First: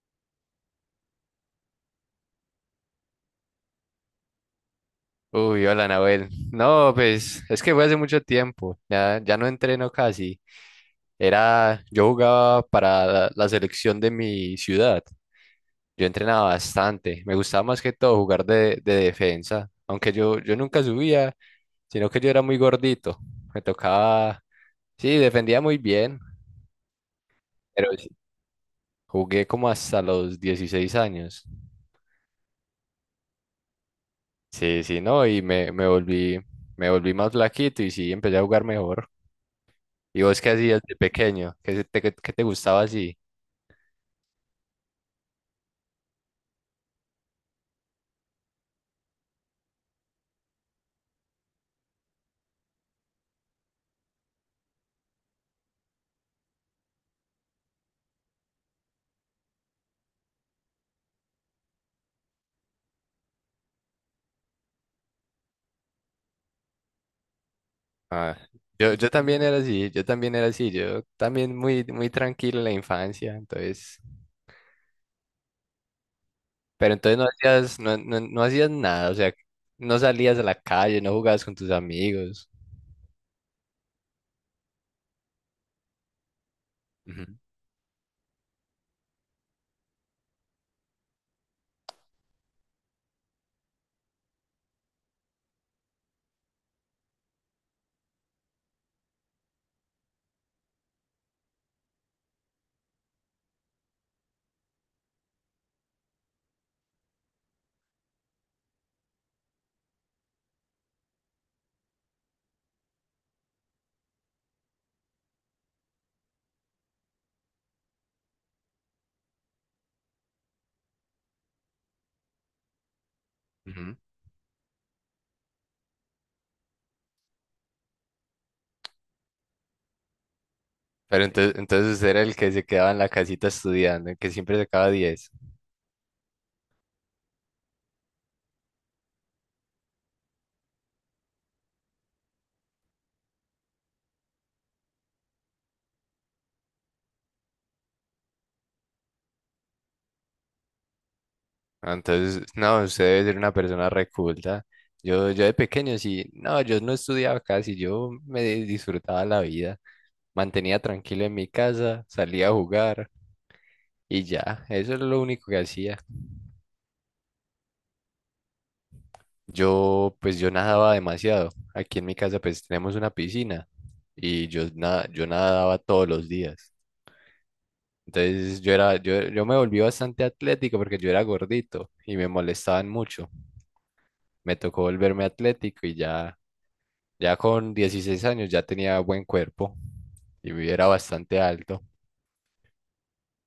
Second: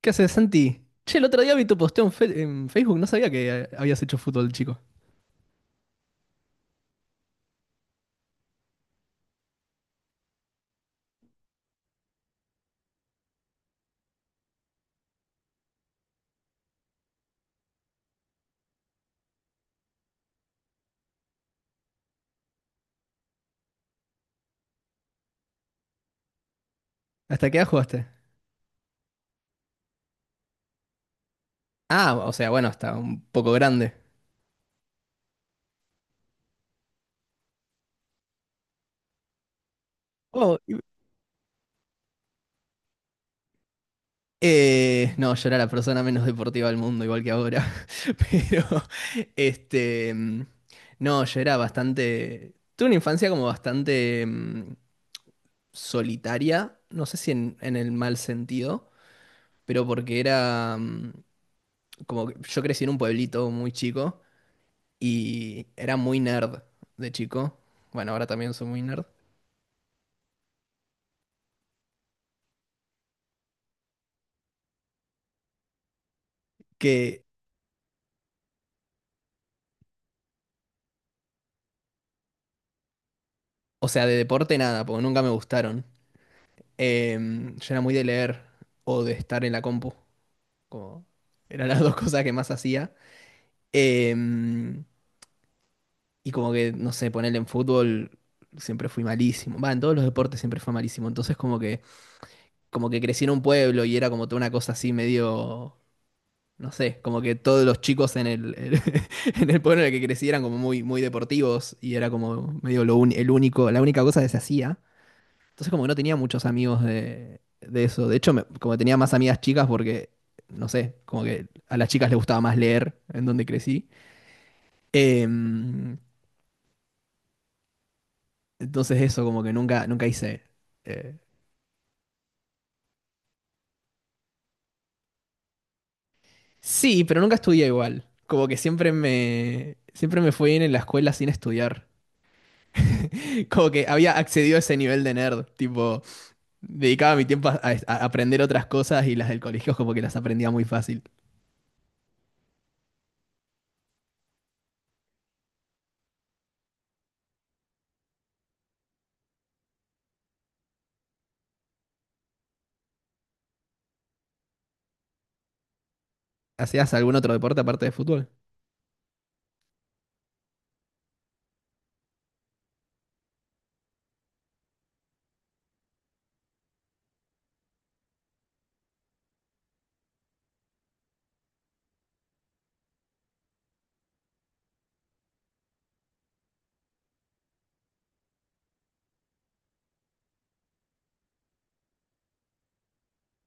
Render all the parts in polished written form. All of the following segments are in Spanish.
¿Qué haces, Santi? Che, el otro día vi tu posteo en en Facebook, no sabía que habías hecho fútbol, chico. Uy, hola, Nahuel. No, pues es que fue hace mucho tiempo. Ya no entreno casi. Yo jugaba para la selección de mi ciudad. Yo entrenaba bastante. Me gustaba más que todo jugar de defensa. Aunque yo nunca subía, sino que yo era muy gordito. Me tocaba, sí, defendía muy bien. ¿Hasta qué edad Pero jugaste? sí, jugué como hasta los 16 años. Ah, o sea, bueno, hasta un poco grande. Sí, sí, no, y me volví más flaquito y sí, empecé a jugar mejor. ¿Y vos qué Oh, y- hacías de pequeño? ¿Qué te gustaba así? No, yo era la persona menos deportiva del mundo, igual que ahora. Pero, este, mm, no, yo era bastante, tuve una infancia como bastante, solitaria, no sé si en el mal sentido, pero porque era, como que yo crecí en un pueblito muy chico y era muy nerd de chico. Bueno, ahora Ah, también soy muy yo, nerd. yo también era así, yo también era así, yo también muy, muy tranquilo en la infancia, entonces, pero entonces Que, no hacías nada, o sea, no salías a la calle, no jugabas con tus amigos. o sea, de deporte nada, porque nunca me gustaron. Ujú, Yo era muy de leer o de estar en la compu. Como eran las dos cosas que más hacía. Em, y como que, no sé, ponerle en fútbol siempre fui malísimo. Va, en todos los deportes siempre fue malísimo. Entonces como que crecí en un pueblo y era como toda una cosa así medio, no sé, como que todos los chicos en en el pueblo en el que crecí eran como muy, muy deportivos y era como medio el único, la única cosa que se hacía. Entonces como que no tenía muchos amigos de eso. De hecho, como que tenía más amigas chicas porque, no sé, como que a las chicas les gustaba más leer en donde crecí. ujú. Em, entonces eso, como que nunca, nunca hice. eh, Pero entonces usted era el que se quedaba en la casita estudiando, el que siempre sacaba 10. sí, pero nunca estudié igual. Como que siempre me fue bien en la escuela sin estudiar. Como que había accedido a ese nivel de nerd, tipo... Dedicaba mi tiempo a, a aprender otras cosas y las del colegio como que las aprendía muy fácil. Ah, entonces, no, usted debe ser una persona reculta. Yo de pequeño sí, no, yo no estudiaba casi, yo disfrutaba la vida, mantenía tranquilo en mi casa, salía a jugar y ya, eso es lo único que hacía. ¿Hacías algún otro deporte aparte de fútbol? Yo, pues yo nadaba demasiado. Aquí en mi casa pues tenemos una piscina y yo nadaba todos los días. Entonces yo me volví bastante atlético porque yo era gordito y me molestaban mucho. Me tocó volverme atlético y ya. Ya con 16 años ya tenía buen cuerpo y era bastante alto.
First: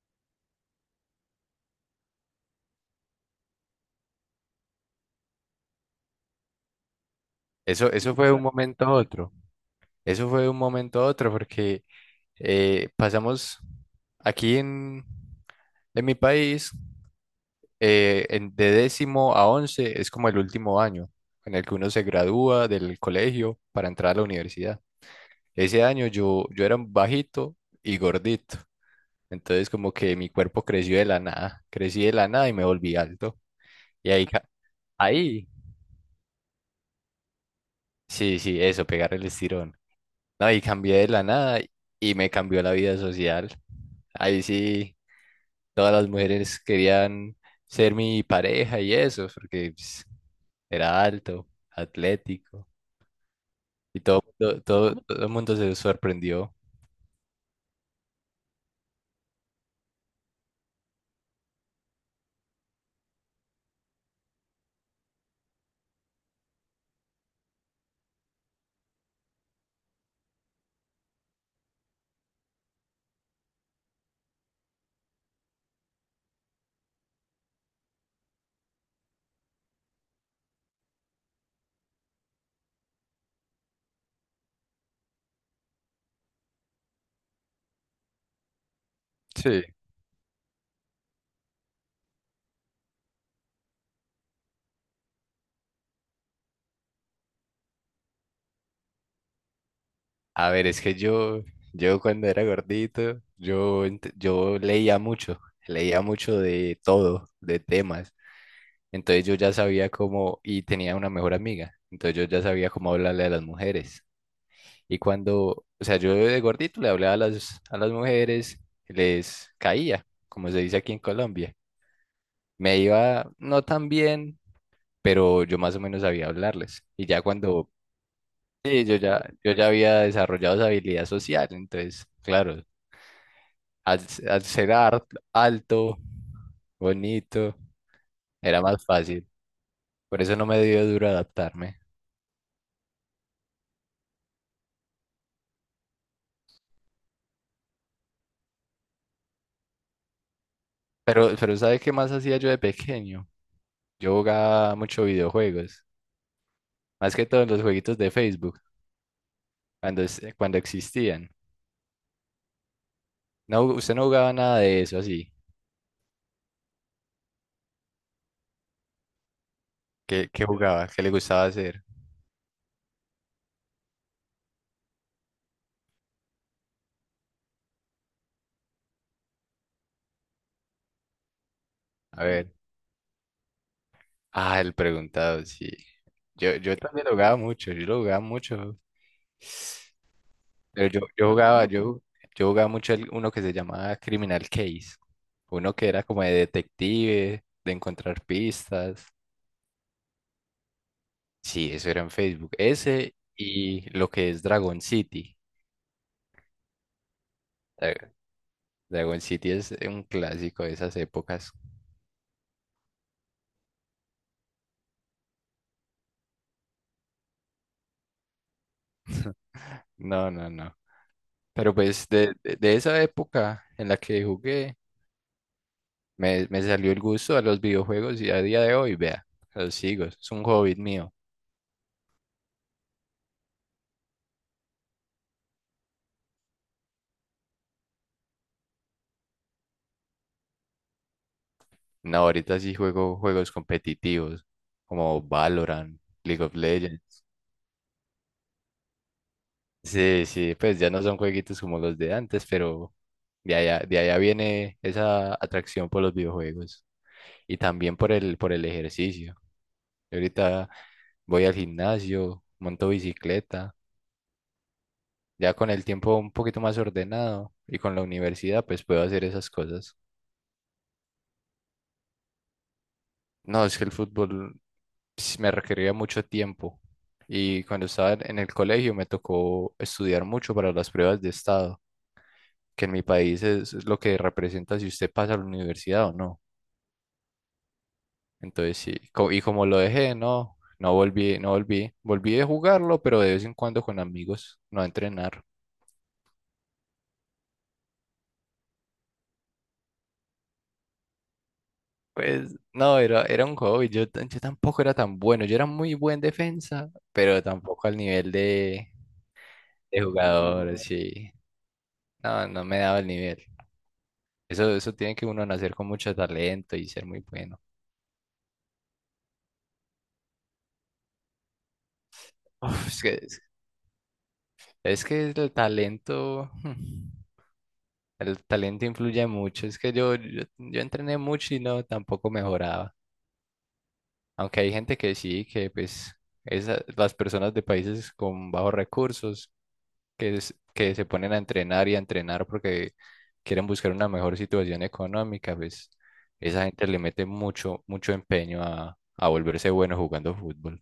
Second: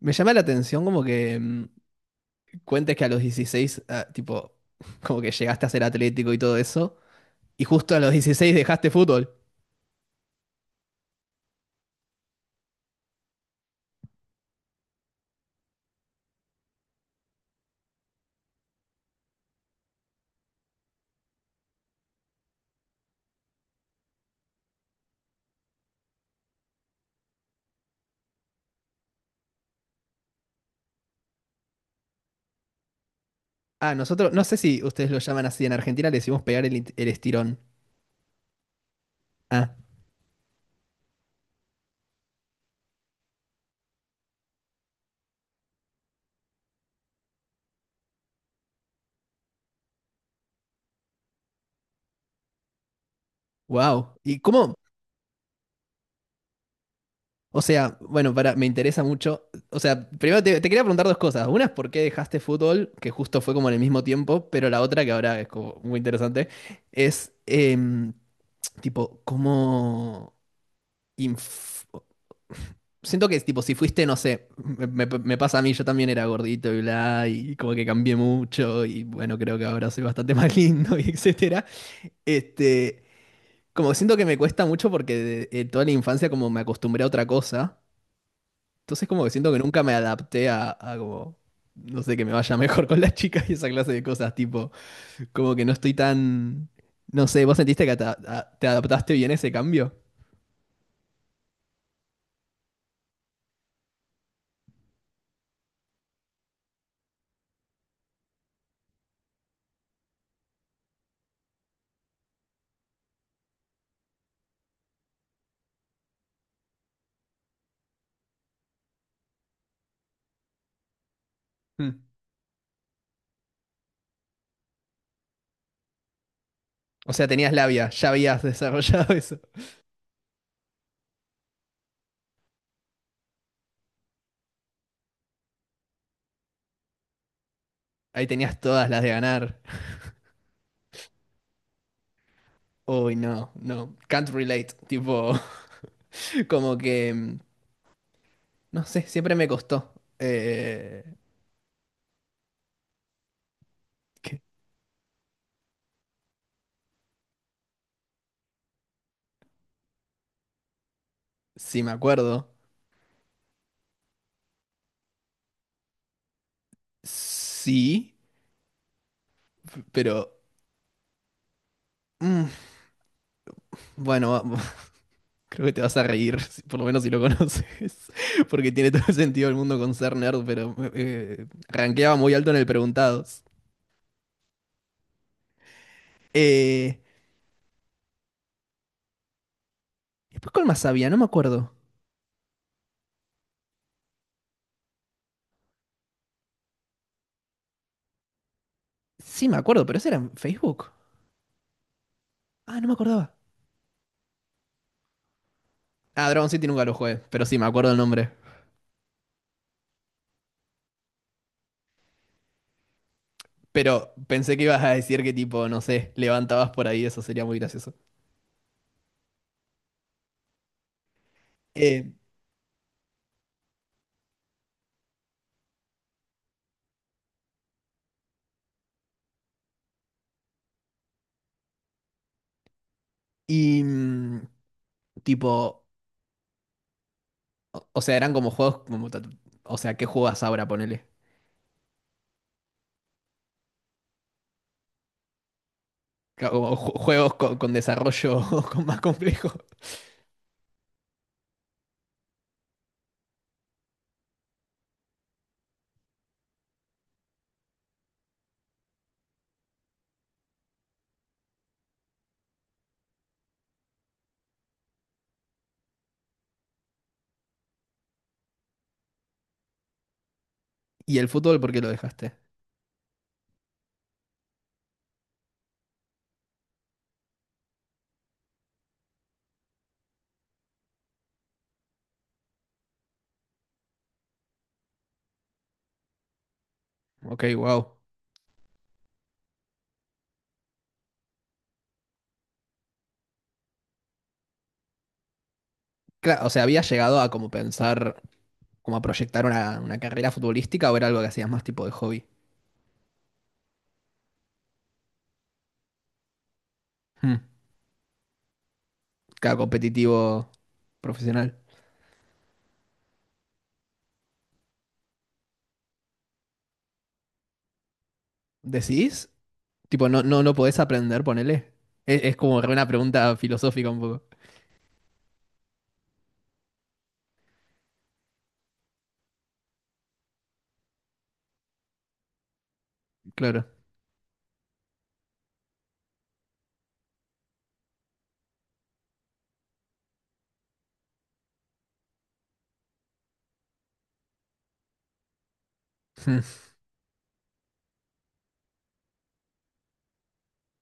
Me llama la atención como que, cuentes que a los 16, ah, tipo, como que llegaste a ser atlético y todo eso, y Eso, justo a los eso fue de un, claro, 16 momento dejaste a otro. fútbol. Eso fue de un momento a otro porque pasamos aquí en mi país, de décimo a once es como el último año en el que uno se gradúa del colegio para entrar a la universidad. Ese año yo era bajito y gordito. Entonces como que mi cuerpo creció de la nada. Crecí de la nada y me volví alto. Ah, Y ahínosotros, no sé si ustedes lo llaman ahí, así, en Argentina le decimos pegar el estirón. sí, sí, eso, pegar el Ah, estirón. No, y cambié de la nada y me cambió la vida social. Ahí sí, todas las mujeres querían ser mi pareja y eso, porque pues, era alto, atlético, y wow. todo, ¿Y todo, cómo... todo, todo el mundo se sorprendió. O sea, bueno, para, me interesa mucho. O sea, primero te, te quería preguntar dos cosas. Una es por qué dejaste fútbol, que justo fue como en el mismo tiempo, pero la otra, que ahora es como muy interesante, es tipo, cómo... inf- Siento que es tipo, si fuiste, no sé, me, me pasa a mí, yo también era gordito y bla, y como que cambié mucho, y bueno, creo que ahora soy bastante más lindo, y etcétera. Este, Como siento que me cuesta mucho porque de toda la infancia como me acostumbré a otra cosa. Entonces como que siento que Sí. nunca me adapté a como, no sé, que me vaya mejor con las chicas y esa clase de cosas, tipo, como que no estoy tan, no sé, ¿vos sentiste que te, te adaptaste bien a ese cambio? A ver, es que yo cuando era gordito, yo leía mucho de todo, de temas. Entonces yo ya sabía cómo, y tenía una mejor amiga, entonces yo ya sabía cómo hablarle a las mujeres. Y cuando, o sea, yo de gordito le hablaba a las mujeres, les caía, como se dice aquí en Colombia. Mm. Me iba no tan bien, pero yo más o menos sabía hablarles. Y O ya sea, tenías cuando, labia, ya habías sí, yo desarrollado ya, eso. yo ya había desarrollado esa habilidad social, entonces, claro, al ser alto, bonito, Ahí tenías era más todas las de fácil. ganar. Por eso no me dio duro adaptarme. Uy, no, no, can't relate, tipo, como que, no sé, siempre me costó. Eh, Pero, ¿sabe qué más hacía yo de pequeño? Yo que, jugaba mucho videojuegos, más que todo en los jueguitos de Facebook, cuando existían. sí, me acuerdo, No, usted no jugaba nada de eso así. sí, ¿Qué, pero, qué jugaba? ¿Qué le gustaba hacer? mm, bueno. Creo que te vas a reír, por lo menos si lo conoces, porque tiene todo el sentido del mundo con ser nerd, pero rankeaba A muy ver. alto en el Preguntados. Ah, el preguntado, sí. Yo Eh, también lo jugaba mucho, yo lo jugaba mucho. Después, ¿cuál más Pero yo, había? No me yo jugaba, acuerdo. yo, yo jugaba mucho uno que se llamaba Criminal Case. Uno que era como de detective, de encontrar pistas. Sí, me acuerdo, pero ese era en Facebook. Sí, eso era en Facebook. Ah, no me Ese acordaba. y lo que es Dragon City. Ah, Dragon City nunca lo jugué, pero sí, me acuerdo el Dra- nombre. Dragon City es un clásico de esas épocas. Pero pensé que ibas a decir que tipo, no sé, levantabas por ahí, eso sería muy gracioso. No, no, no. Pero pues Eh, de esa época en la que jugué, me salió el gusto a los videojuegos y a día de hoy, vea, los sigo. Es un hobby mío. y mm, tipo, o sea, eran como juegos como... O sea, ¿qué juegas ahora, ponele? No, ahorita sí juego juegos competitivos como Valorant, League of Como Legends. juegos con desarrollo con más complejo. Sí, sí, pues ya no son jueguitos como los de antes, pero de allá viene esa atracción por los videojuegos. Y también por el ejercicio. Yo ahorita voy al gimnasio, monto bicicleta, ya con el tiempo un poquito más ordenado y con la universidad, pues puedo hacer esas cosas. ¿Y el fútbol por qué lo dejaste? No, es que el fútbol me requería mucho tiempo y cuando estaba en el colegio me tocó estudiar mucho para las pruebas de estado, que en mi país es lo que representa si usted pasa a la universidad o no. Ok, wow. Entonces sí, y como lo dejé, no, no volví, no volví, volví de jugarlo, pero de vez en cuando con amigos, no a entrenar. Claro, o sea, ¿habías llegado a como pensar, como a proyectar una carrera futbolística o era algo que hacías más tipo de hobby? Pues no, era un hobby. Yo tampoco era tan bueno. Yo era muy buen defensa, Hmm. pero tampoco al nivel de, Claro, de competitivo jugador, sí. profesional. No, no me daba el nivel. Eso tiene que uno nacer con mucho talento y ser muy bueno. ¿Decís? Tipo, no, no, no podés aprender, ponele. Es como re una Uf, es que, pregunta es, filosófica un poco. es que el talento, el talento influye mucho. Es que yo entrené mucho y no, tampoco mejoraba. Claro. Aunque hay gente que sí, que pues las personas de países con bajos recursos que se ponen a entrenar y a entrenar porque quieren buscar una mejor situación económica, pues Hmm. esa gente le mete mucho, mucho empeño a volverse bueno jugando fútbol.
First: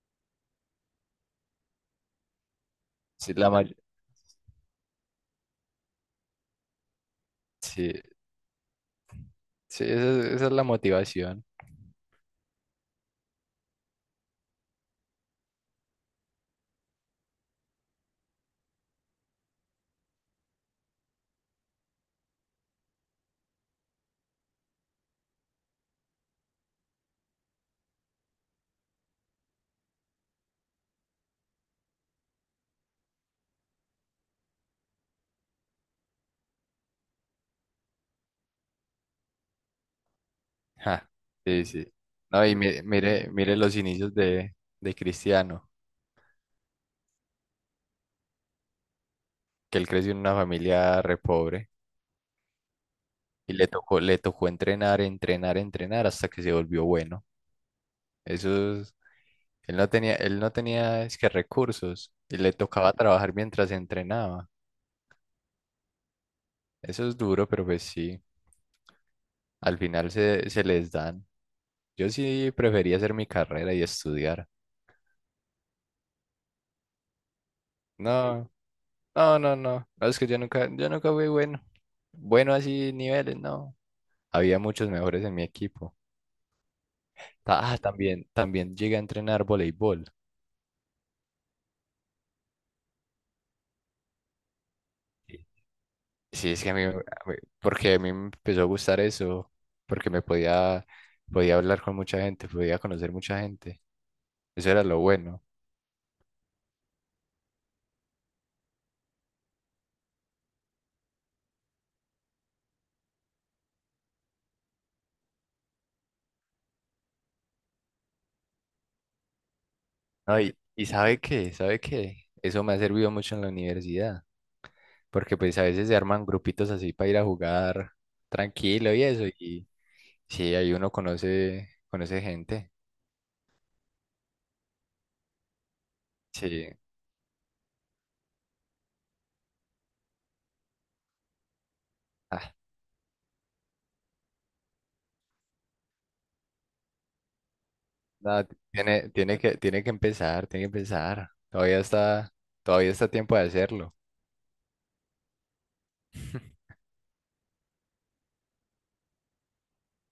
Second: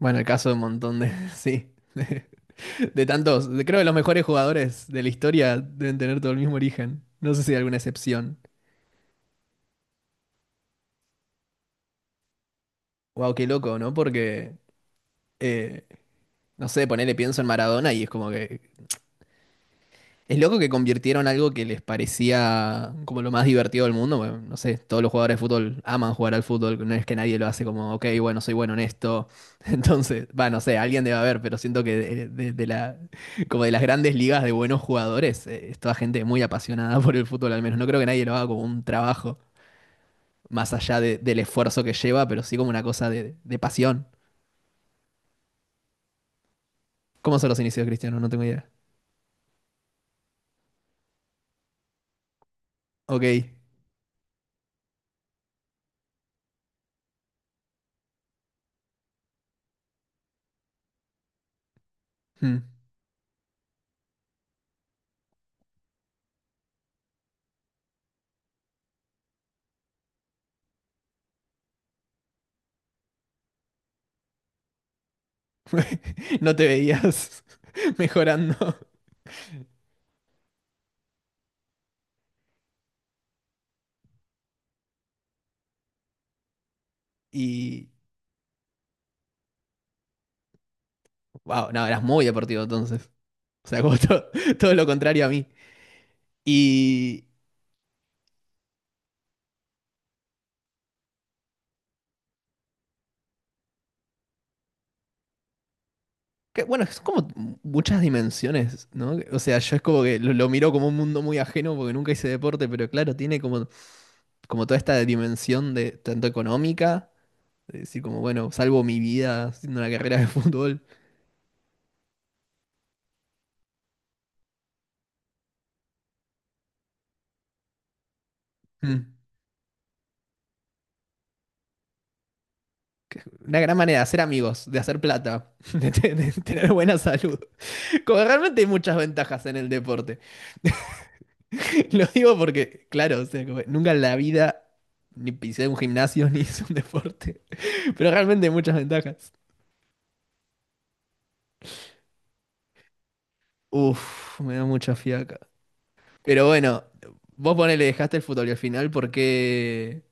Bueno, el caso de un montón de... Sí. De Sí, tantos, creo que los mejores jugadores de la historia deben tener todo el mismo origen. No sé si hay alguna sí, excepción. sí, esa es la motivación. Wow, qué loco, ¿no? Porque, eh, no sé, ponele pienso en Maradona y es como que... Es loco que convirtieron algo que les parecía como lo más divertido del mundo. Bueno, no sé, todos los jugadores de fútbol aman jugar al fútbol. No es que nadie lo hace como, ok, bueno, soy bueno en esto. Entonces, va, no sé, alguien debe haber, pero siento que de, de la, como de las grandes ligas de buenos jugadores, es toda gente muy apasionada por el fútbol al menos. No creo que nadie lo haga como un trabajo, más allá Ja, del sí, esfuerzo que sí. lleva, pero No, y sí como una mire, cosa mire, mire de los pasión. inicios de Cristiano, ¿Cómo son los inicios de Cristiano? No tengo idea. que él creció en una familia re pobre Ok. y le tocó entrenar, entrenar, entrenar hasta que se volvió bueno. Esos, él no tenía es que recursos y le Hmm. tocaba trabajar mientras entrenaba. Eso es duro, pero pues sí, al final se les dan. Yo sí prefería hacer mi carrera y estudiar. No te veías No, mejorando. no, no, no. No, es que yo nunca fui bueno. Bueno así niveles, no. Había muchos mejores en mi equipo. Ah, Y. también llegué a entrenar voleibol. Wow, no, eras muy deportivo entonces. O sea, como todo lo contrario a mí. Sí, es que Y. mí- porque a mí me empezó a gustar eso, porque podía hablar con mucha gente, podía conocer mucha gente. Eso era lo bueno. Que, bueno, es como muchas dimensiones, ¿no? O sea, yo es como que lo miro como un mundo muy ajeno porque nunca hice deporte, pero claro, tiene como, como toda esta dimensión de tanto económica, de decir como, bueno, salvo mi vida haciendo una carrera de No, y, fútbol. y ¿sabe qué? ¿Sabe qué? Eso me ha servido mucho en la universidad, porque pues a veces se arman grupitos así para ir a jugar tranquilo y Hmm. eso, y sí, ahí uno conoce gente. Que- Una gran manera de hacer amigos, de hacer plata, de de tener Sí, buena salud. Como realmente hay muchas ventajas en el deporte. Lo digo ah, porque, claro, o sea, como nunca en la vida ni pisé un gimnasio ni hice un deporte. Pero no, realmente hay muchas ventajas. Tiene que empezar, tiene que empezar. Todavía está a tiempo de hacerlo. Uf, me da mucha fiaca. Pero bueno, vos ponele, dejaste el fútbol y al final,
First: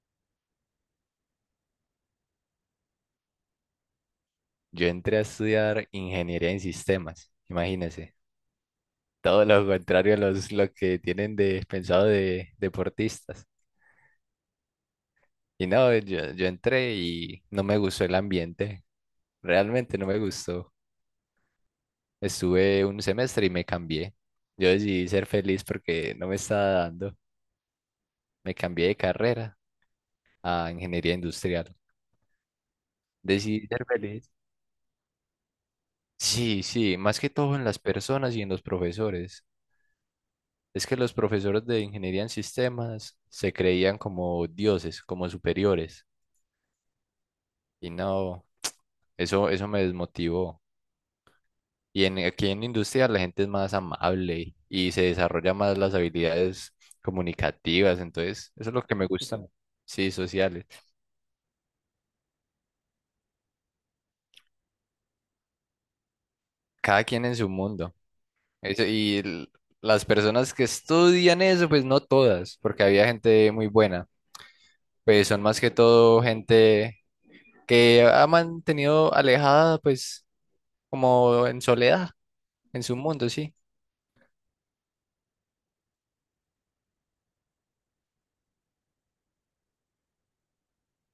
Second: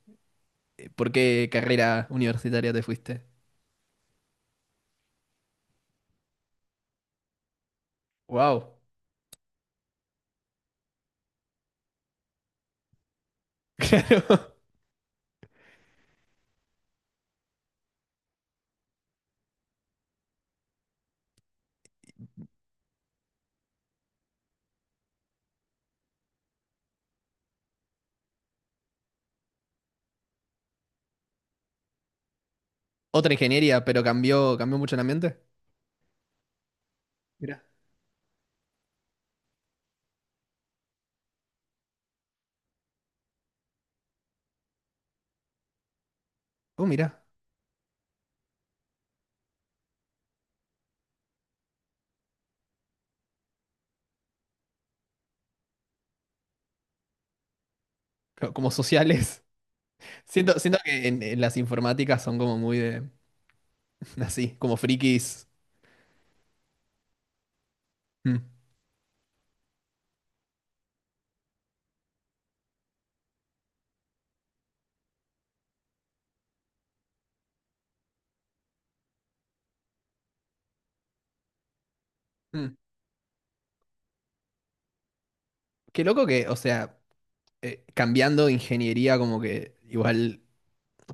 por qué carrera universitaria te fuiste? Yo entré a estudiar ingeniería en sistemas, imagínense. Wow. Todo lo contrario lo que tienen pensado de deportistas. Claro. Y no, yo entré y no me gustó el ambiente. Realmente no me gustó. Estuve un semestre y me cambié. Yo decidí ser feliz porque no me estaba dando. Me cambié de carrera a ingeniería industrial. Otra Decidí ingeniería, ser pero feliz. cambió, cambió mucho el ambiente. Sí, sí, más que todo Mirá. en las personas y en los profesores. Es que los profesores de ingeniería en sistemas se creían como dioses, como superiores. Oh, mirá. Y no, eso me desmotivó. Aquí en industria la gente es más amable y se desarrolla más las habilidades comunicativas. Co- Entonces, Como eso es lo que me gusta. sociales. Sí, Siento, sociales. siento que en las informáticas son como muy de, así, como frikis. Cada quien en su mundo. Mm, Eso, las personas que estudian eso, pues no todas, porque había gente muy buena. Pues son más que todo gente que ha mantenido alejada, pues como en soledad, mm. en su mundo, sí. Qué loco que, o sea, cambiando ingeniería como que igual,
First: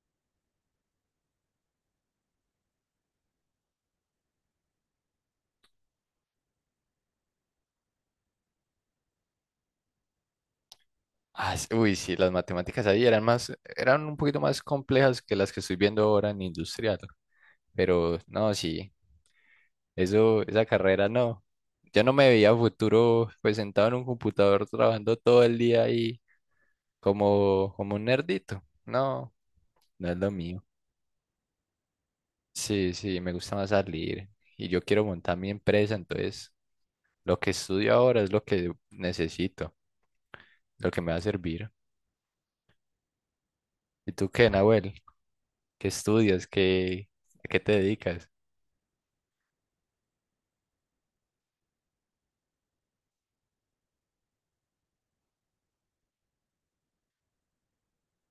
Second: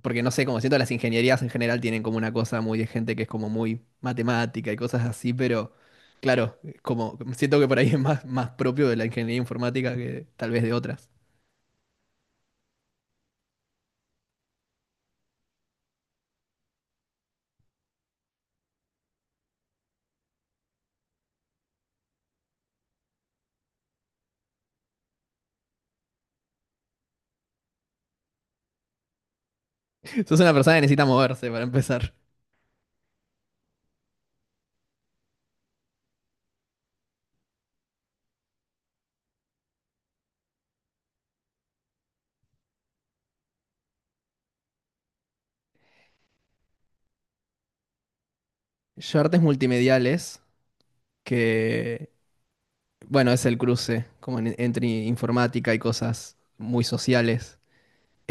porque no sé, como siento las ingenierías en general tienen como una cosa muy de gente que es como muy matemática y cosas así, pero claro, como siento que por ahí es más, más propio de la ingeniería informática que tal vez de otras. Ah, uy, sí, las matemáticas ahí eran un poquito más complejas que las que estoy viendo ahora en industrial, pero no, sí, eso, esa carrera no. Yo no me veía a futuro pues sentado en un computador trabajando todo el día ahí como un nerdito. No, no es lo Sos una mío. persona que necesita moverse para empezar. Sí, sí, me gusta más salir y yo quiero montar mi empresa, entonces lo que estudio ahora es lo que necesito, lo que me va a servir. ¿Y tú qué, Nahuel? ¿Qué estudias? ¿A qué te dedicas? Yo artes multimediales, que bueno, es el cruce como entre informática y cosas muy sociales.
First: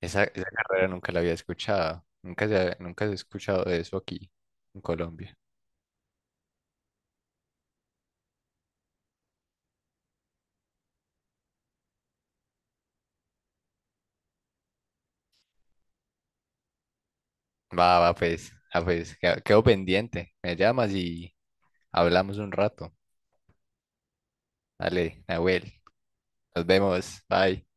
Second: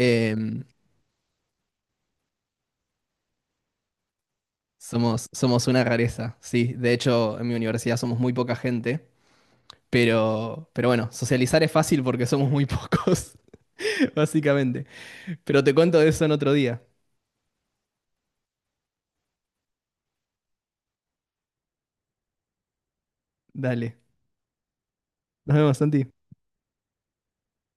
Esa, esa carrera nunca la había escuchado. Nunca se ha escuchado de eso aquí en Somos, Colombia. somos una rareza, sí. De hecho, en mi universidad somos muy poca gente, pero bueno, socializar es fácil porque somos muy pocos, básicamente. Pero te cuento de eso en otro día. Va, va, pues, ah, pues, quedo pendiente. Me llamas y hablamos un rato. Dale. Dale, Nos Nahuel, vemos, Santi. nos vemos. Bye.